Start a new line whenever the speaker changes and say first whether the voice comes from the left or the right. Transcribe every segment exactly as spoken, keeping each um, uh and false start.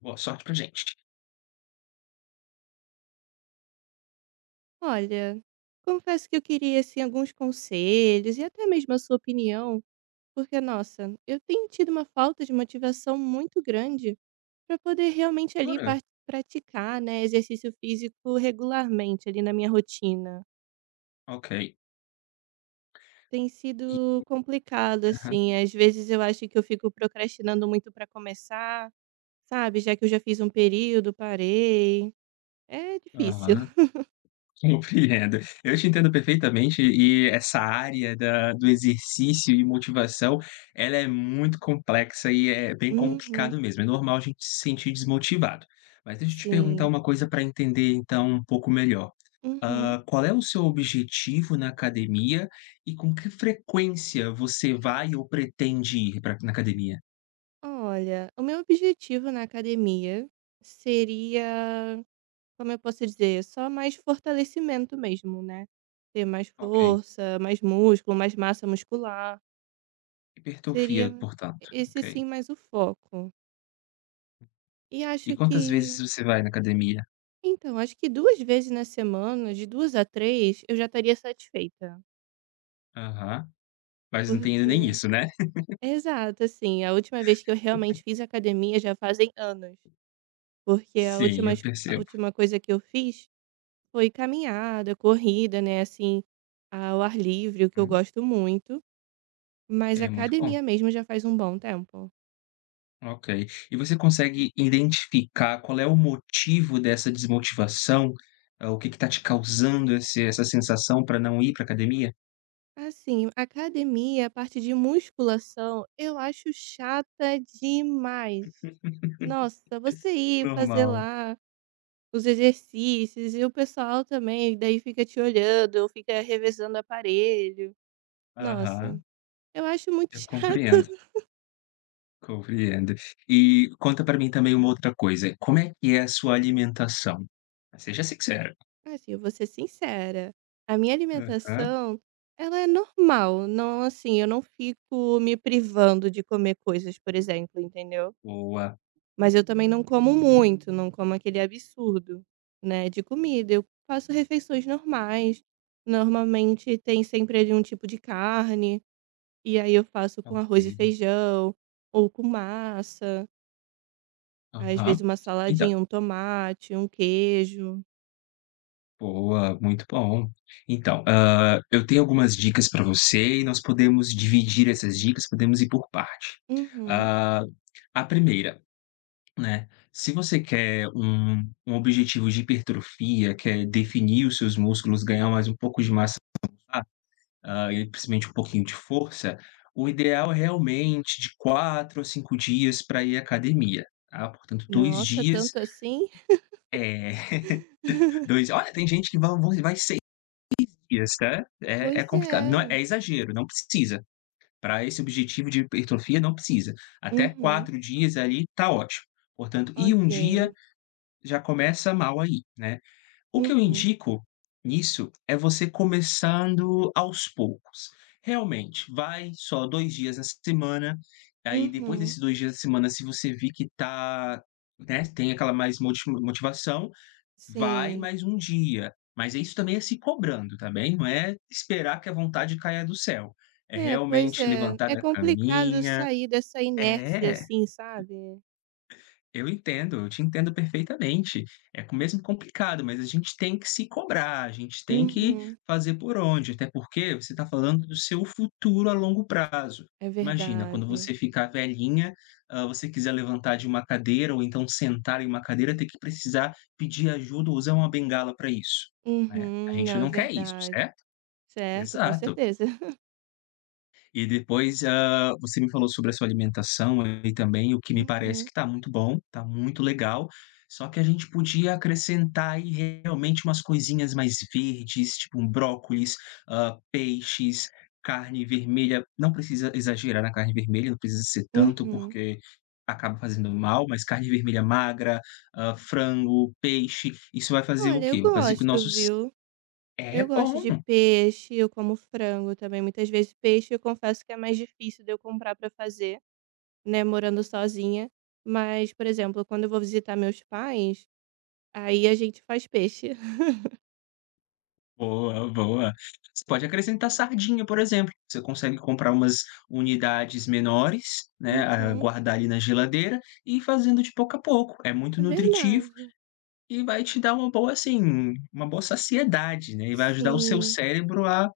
left: Boa sorte pra gente.
right: Olha, confesso que eu queria assim alguns conselhos e até mesmo a sua opinião, porque nossa, eu tenho tido uma falta de motivação muito grande para poder realmente ali
left: Jura?
right: par- praticar, né, exercício físico regularmente ali na minha rotina.
left: Ok.
right: Tem
left: E
right: sido complicado
left: aham,
right: assim, às vezes eu acho que eu fico procrastinando muito para começar, sabe? Já que eu já fiz um período, parei. É difícil.
left: aham, compreendo. Eu te entendo perfeitamente e essa área da do exercício e motivação, ela é muito complexa e é bem
right: Uhum,
left: complicado mesmo. É normal a gente se sentir desmotivado. Mas deixa eu te perguntar
right: sim.
left: uma coisa para entender, então, um pouco melhor.
right: Uhum.
left: Hã, qual é o seu objetivo na academia e com que frequência você vai ou pretende ir pra na academia?
right: Olha, o meu objetivo na academia seria, como eu posso dizer, só mais fortalecimento mesmo, né? Ter mais
left: Ok,
right: força, mais músculo, mais massa muscular.
left: hipertrofia,
right: Seria
left: portanto,
right: esse
left: ok.
right: sim mais o foco. E
left: E
right: acho
left: quantas vezes
right: que,
left: você vai na academia?
right: então, acho que duas vezes na semana, de duas a três, eu já estaria satisfeita.
left: Aham. Mas não tem ainda nem
right: Porque,
left: isso, né?
right: exato, assim, a última vez que eu realmente fiz academia já fazem anos. Porque a
left: Sim,
right: última,
left: eu
right: a
left: percebo.
right: última coisa que eu fiz foi caminhada, corrida, né, assim, ao ar livre, o que eu
left: Hum,
right: gosto muito, mas
left: é muito bom.
right: academia mesmo já faz um bom tempo.
left: Ok. E você consegue identificar qual é o motivo dessa desmotivação? Ah, o que que tá te causando esse essa sensação pra não ir pra academia?
right: Assim, academia, a parte de musculação, eu acho chata demais. Nossa, você ir fazer
left: Normal.
right: lá os exercícios e o pessoal também, daí fica te olhando, ou fica revezando o aparelho. Nossa,
left: Aham.
right: eu acho muito
left: Eu
right: chato.
left: compreendo, compreendo. E conta pra mim também uma outra coisa, como é que é a sua alimentação? Seja sincera.
right: Assim, eu vou ser sincera, a minha
left: Aham.
right: alimentação, ela é normal, não assim, eu não fico me privando de comer coisas, por exemplo, entendeu?
left: Boa.
right: Mas eu também não como
left: Uhum.
right: muito, não como aquele absurdo, né, de comida. Eu faço refeições normais, normalmente tem sempre ali um tipo de carne, e aí eu faço com arroz e
left: Ok.
right: feijão, ou com massa, às vezes
left: Aham.
right: uma
left: Então
right: saladinha, um tomate, um queijo.
left: Boa, muito bom. Então, hã, eu tenho algumas dicas para você e nós podemos dividir essas dicas, podemos ir por parte.
right: Uhum.
left: Ah, a primeira, né, se você quer um um objetivo de hipertrofia, quer definir os seus músculos, ganhar mais um pouco de massa muscular, ah, e principalmente um pouquinho de força, o ideal é realmente de quatro a cinco dias para ir à academia, tá. Portanto, dois
right: Nossa,
left: dias,
right: tanto assim?
left: é. Dois, olha, tem gente que vai vão vai seis. Isso é é é
right: Pois
left: complicado. Não é
right: é.
left: é exagero, não precisa. Para esse objetivo de hipertrofia, não precisa. Até
right: Uhum.
left: quatro dias ali tá ótimo. Portanto, e um dia
right: Ok.
left: já começa mal aí, né. O que eu
right: Uhum.
left: indico nisso é você começando aos poucos. Realmente, vai só dois dias na semana, aí depois
right: Uhum.
left: desses dois dias da semana, se você vir que tá, né, tem aquela mais moti motivação, Vai
right: Sim.
left: mais um dia, mas isso também é se cobrando, tá bem? Não é esperar que a vontade caia do céu, é
right: É, pois
left: realmente
right: é.
left: levantar
right: É
left: da
right: complicado
left: caminha.
right: sair dessa inércia,
left: É.
right: assim, sabe.
left: Eu entendo, eu te entendo perfeitamente. É co mesmo complicado, mas a gente tem que se cobrar, a gente tem que
right: Uhum.
left: fazer por onde, até porque você está falando do seu futuro a longo prazo.
right: É
left: Imagina, quando
right: verdade.
left: você ficar velhinha, hã, você quiser levantar de uma cadeira ou então sentar em uma cadeira, ter que precisar pedir ajuda ou usar uma bengala para isso, né. A
right: Uhum.
left: gente
right: Não, é
left: não quer isso,
right: verdade.
left: certo?
right: Certo, com
left: Exato.
right: certeza.
left: E depois, hã, você me falou sobre a sua alimentação aí também, o que me parece
right: Uhum.
left: que tá muito bom, tá muito legal, só que a gente podia acrescentar aí realmente umas coisinhas mais verdes, tipo um brócolis, hã, peixes, carne vermelha, não precisa exagerar na carne vermelha, não precisa ser tanto
right: Uhum.
left: porque acaba fazendo mal, mas carne vermelha magra, hã, frango, peixe, isso vai fazer o
right: Olha, eu
left: quê? Vai fazer que o
right: gosto,
left: nosso c
right: viu.
left: é
right: Eu gosto
left: bom.
right: de peixe, eu como frango também. Muitas vezes peixe eu confesso que é mais difícil de eu comprar pra fazer, né, morando sozinha. Mas, por exemplo, quando eu vou visitar meus pais, aí a gente faz peixe.
left: Boa, boa. Você pode acrescentar sardinha, por exemplo. Você consegue comprar umas unidades menores, né, ah,
right: Uhum,
left: guardar ali na geladeira e ir fazendo de pouco a pouco. É muito
right: é
left: nutritivo
right: verdade.
left: e vai te dar uma boa, assim, uma boa saciedade, né, e vai ajudar o seu
right: Sim.
left: cérebro a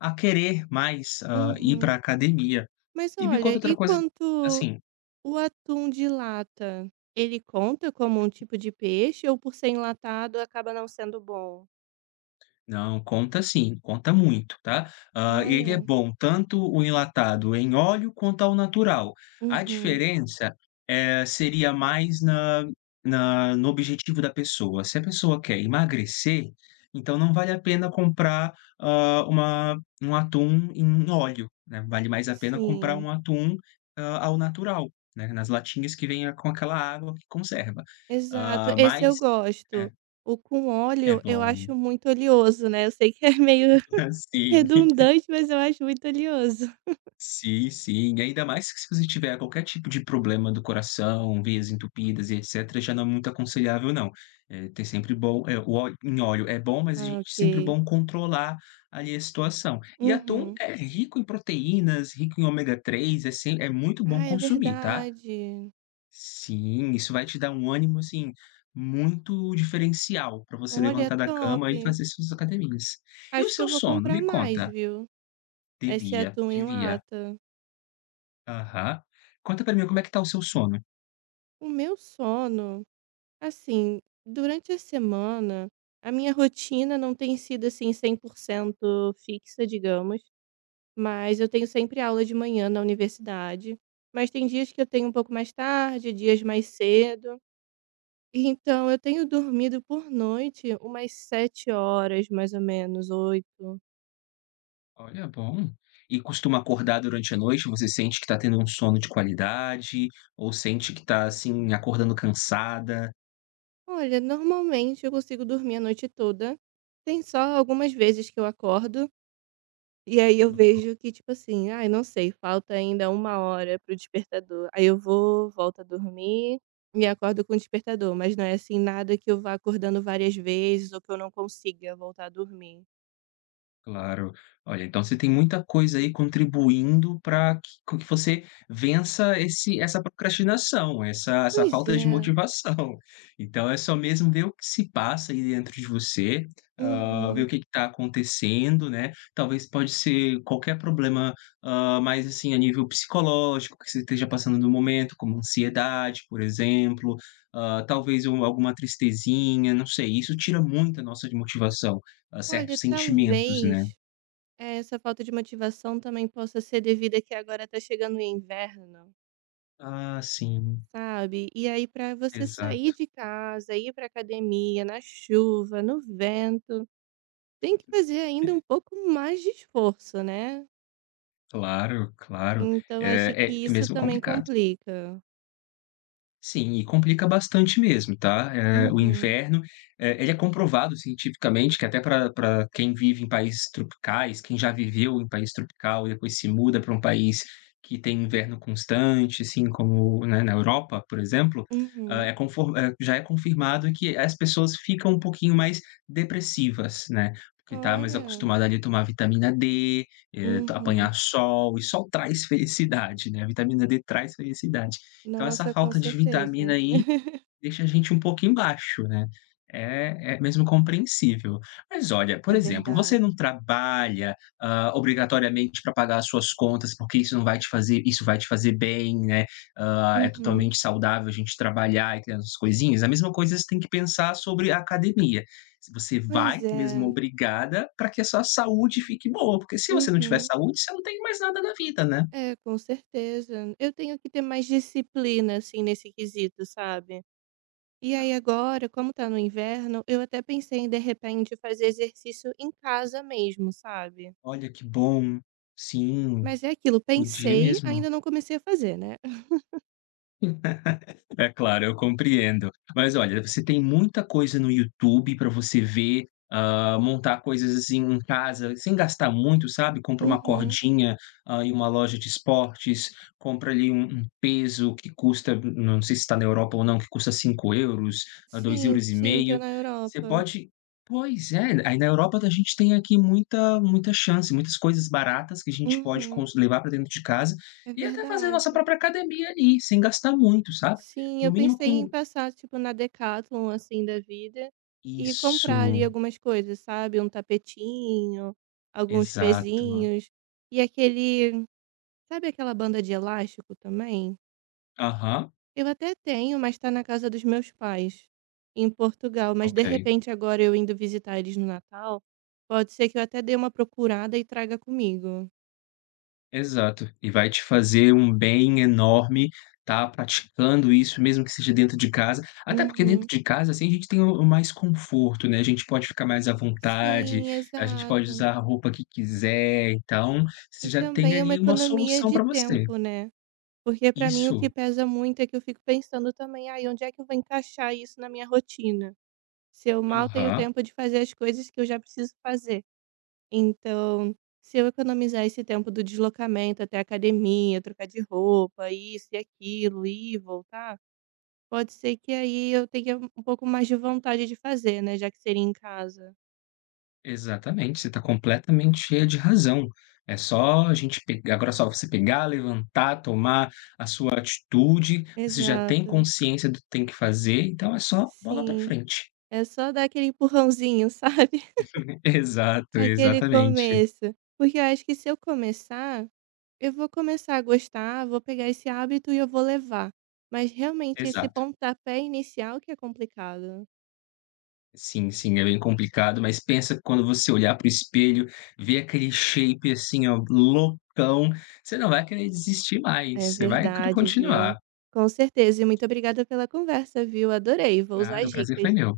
left: a querer mais, ah, ir para
right: Uhum.
left: academia.
right: Mas
left: E me conta
right: olha,
left: outra
right: e
left: coisa,
right: quanto
left: assim.
right: o atum de lata? Ele conta como um tipo de peixe ou por ser enlatado acaba não sendo bom?
left: Não, conta sim, conta muito, tá? Ah, ele é
right: Olha.
left: bom tanto o enlatado em óleo quanto ao natural. A
right: Uhum.
left: diferença, eh, seria mais na na no objetivo da pessoa. Se a pessoa quer emagrecer, então não vale a pena comprar, hã, uma um atum em óleo, né, vale mais a pena comprar
right: Sim.
left: um atum, hã, ao natural, né, nas latinhas que vem com aquela água que conserva.
right: Exato.
left: Hã,
right: Esse eu
left: mas é,
right: gosto. O com
left: é
right: óleo eu acho
left: bom.
right: muito oleoso, né? Eu sei que é meio
left: Sim.
right: redundante, mas eu acho muito oleoso.
left: Sim, sim, ainda mais que se você tiver qualquer tipo de problema do coração, veias entupidas e etcétera, já não é muito aconselhável não. Eh, ter sempre bom, eh, o óleo em óleo é bom, mas a gente
right: Ah,
left: é sempre
right: ok.
left: bom controlar ali a situação. E atum
right: Uhum.
left: é rico em proteínas, rico em ômega três, é sem, é muito bom
right: Ah, é
left: consumir, tá.
right: verdade.
left: Sim, isso vai te dar um ânimo, assim, muito diferencial para você
right: Olha, é
left: levantar da cama e
right: top.
left: fazer suas academias. E o
right: Acho que eu
left: seu
right: vou
left: sono,
right: comprar
left: me
right: mais,
left: conta?
right: viu? Esse
left: Devia,
right: atum em
left: devia.
right: lata.
left: Aham. Conta pra mim, como é que tá o seu sono?
right: O meu sono, assim, durante a semana, a minha rotina não tem sido assim cem por cento fixa, digamos, mas eu tenho sempre aula de manhã na universidade, mas tem dias que eu tenho um pouco mais tarde, dias mais cedo. Então, eu tenho dormido por noite umas sete horas, mais ou menos, oito.
left: Olha, bom. E costuma acordar durante a noite? Você sente que tá tendo um sono de qualidade? Ou sente que tá, assim, acordando cansada?
right: Olha, normalmente eu consigo dormir a noite toda. Tem só algumas vezes que eu acordo e aí eu vejo que, tipo assim, ai, não sei, falta ainda uma hora pro despertador. Aí eu vou, volto a dormir e acordo com o despertador, mas não é assim nada que eu vá acordando várias vezes ou que eu não consiga voltar a dormir.
left: Claro. Olha, então você tem muita coisa aí contribuindo para que com que você vença esse essa procrastinação, essa essa
right: Pois
left: falta de
right: é.
left: motivação. Então é só mesmo ver o que se passa aí dentro de você, hã, ver o
right: Uhum.
left: que está acontecendo, né. Talvez pode ser qualquer problema, hã, mais assim a nível psicológico que você esteja passando no momento, como ansiedade, por exemplo, hã, talvez um alguma tristezinha, não sei, isso tira muito a nossa motivação, a
right: Olha,
left: certos sentimentos, né.
right: talvez eh, essa falta de motivação também possa ser devido a que agora tá chegando o inverno.
left: Ah, sim,
right: Sabe? E aí para você sair
left: exato.
right: de casa, ir para academia, na chuva, no vento, tem que fazer ainda um pouco mais de esforço, né.
left: Claro, claro.
right: Então acho
left: Eh,
right: que
left: é
right: isso
left: mesmo
right: também
left: complicado.
right: complica.
left: Sim, e complica bastante mesmo, tá? Eh, o
right: Uhum,
left: inverno, eh, ele é comprovado cientificamente que até para para quem vive em países tropicais, quem já viveu em país tropical e depois se muda para um país que tem inverno constante, assim como, né, na Europa, por exemplo, hã,
right: uhum.
left: é confor eh, já é confirmado que as pessoas ficam um pouquinho mais depressivas, né, porque tá mais
right: Olha.
left: acostumada ali a tomar vitamina dê, eh,
right: Uhum.
left: apanhar sol, e sol traz felicidade, né, a vitamina dê traz felicidade. Então essa
right: Nossa, com
left: falta de
right: certeza.
left: vitamina aí deixa a gente um pouco embaixo, né. É é mesmo compreensível. Mas olha,
right: É
left: por exemplo, você
right: verdade.
left: não trabalha, hã, obrigatoriamente, para pagar as suas contas, porque isso não vai te fazer isso vai te fazer bem, né, hã, é
right: Uhum.
left: totalmente saudável a gente trabalhar e ter as coisinhas. A mesma coisa você tem que pensar sobre a academia. Se você
right: Pois
left: vai mesmo
right: é.
left: obrigada para que a sua saúde fique boa, porque se você não tiver
right: Uhum.
left: saúde, você não tem mais nada na vida, né.
right: É, com certeza. Eu tenho que ter mais disciplina, assim, nesse quesito, sabe? E aí
left: Ah,
right: agora, como tá no inverno, eu até pensei em de repente fazer exercício em casa mesmo, sabe.
left: olha que bom. Sim.
right: Mas é aquilo,
left: Podia
right: pensei,
left: mesmo.
right: ainda não comecei a fazer, né.
left: É claro, eu compreendo. Mas olha, você tem muita coisa no YouTube para você ver, hã, montar coisas, assim, em casa sem gastar muito, sabe, compra uma
right: Uhum.
left: cordinha, hã, em uma loja de esportes, compra ali um um peso que custa, não sei se está na Europa ou não, que custa cinco euros, a dois
right: Sim,
left: euros e
right: sim, tô
left: meio.
right: na
left: Você
right: Europa.
left: pode, pois é, aí na Europa a gente tem aqui muita muita chance, muitas coisas baratas que a gente pode
right: Uhum.
left: cons levar para dentro de casa
right: É
left: e até fazer a nossa
right: verdade.
left: própria academia ali, sem gastar muito, sabe?
right: Sim,
left: No
right: eu
left: mínimo
right: pensei em
left: com
right: passar, tipo, na Decathlon, assim, da vida, e comprar ali
left: isso,
right: algumas coisas, sabe, um tapetinho, alguns
left: exato.
right: pezinhos, e aquele sabe aquela banda de elástico também?
left: Aham,
right: Eu até tenho, mas tá na casa dos meus pais, em Portugal, mas de
left: ok,
right: repente agora eu indo visitar eles no Natal, pode ser que eu até dê uma procurada e traga comigo.
left: exato. E vai te fazer um bem enorme estar praticando isso, mesmo que seja dentro de casa. Até porque dentro
right: Uhum.
left: de casa, assim, a gente tem o o mais conforto, né, a gente pode ficar mais à vontade,
right: Sim,
left: a gente pode
right: exato.
left: usar a roupa que quiser, então, você
right: E
left: já tem
right: também é uma
left: ali uma
right: economia
left: solução
right: de
left: para você.
right: tempo, né? Porque pra mim o que
left: Isso.
right: pesa muito é que eu fico pensando também, ai, onde é que eu vou encaixar isso na minha rotina? Se eu mal tenho
left: Aham.
right: tempo de fazer as coisas que eu já preciso fazer. Então, se eu economizar esse tempo do deslocamento até a academia, trocar de roupa, isso e aquilo, ir e voltar, pode ser que aí eu tenha um pouco mais de vontade de fazer, né, já que seria em casa.
left: Exatamente, você está completamente cheia de razão. É só a gente pegar, agora é só você pegar, levantar, tomar a sua atitude, você já tem
right: Exato.
left: consciência do que tem que fazer, então é só bola para
right: Sim.
left: frente.
right: É só dar aquele empurrãozinho, sabe?
left: Exato,
right: Aquele
left: exatamente,
right: começo. Porque eu acho que se eu começar, eu vou começar a gostar, vou pegar esse hábito e eu vou levar. Mas realmente esse
left: exato.
right: pontapé inicial que é complicado.
left: Sim, sim, é bem complicado, mas pensa que quando você olhar pro espelho, ver aquele shape assim, ó, loucão, você não vai querer desistir mais,
right: É
left: você vai querer
right: verdade, viu.
left: continuar.
right: Com certeza e muito obrigada pela conversa, viu. Adorei, vou usar
left: Nada,
right: as
left: o prazer foi
right: dicas.
left: meu.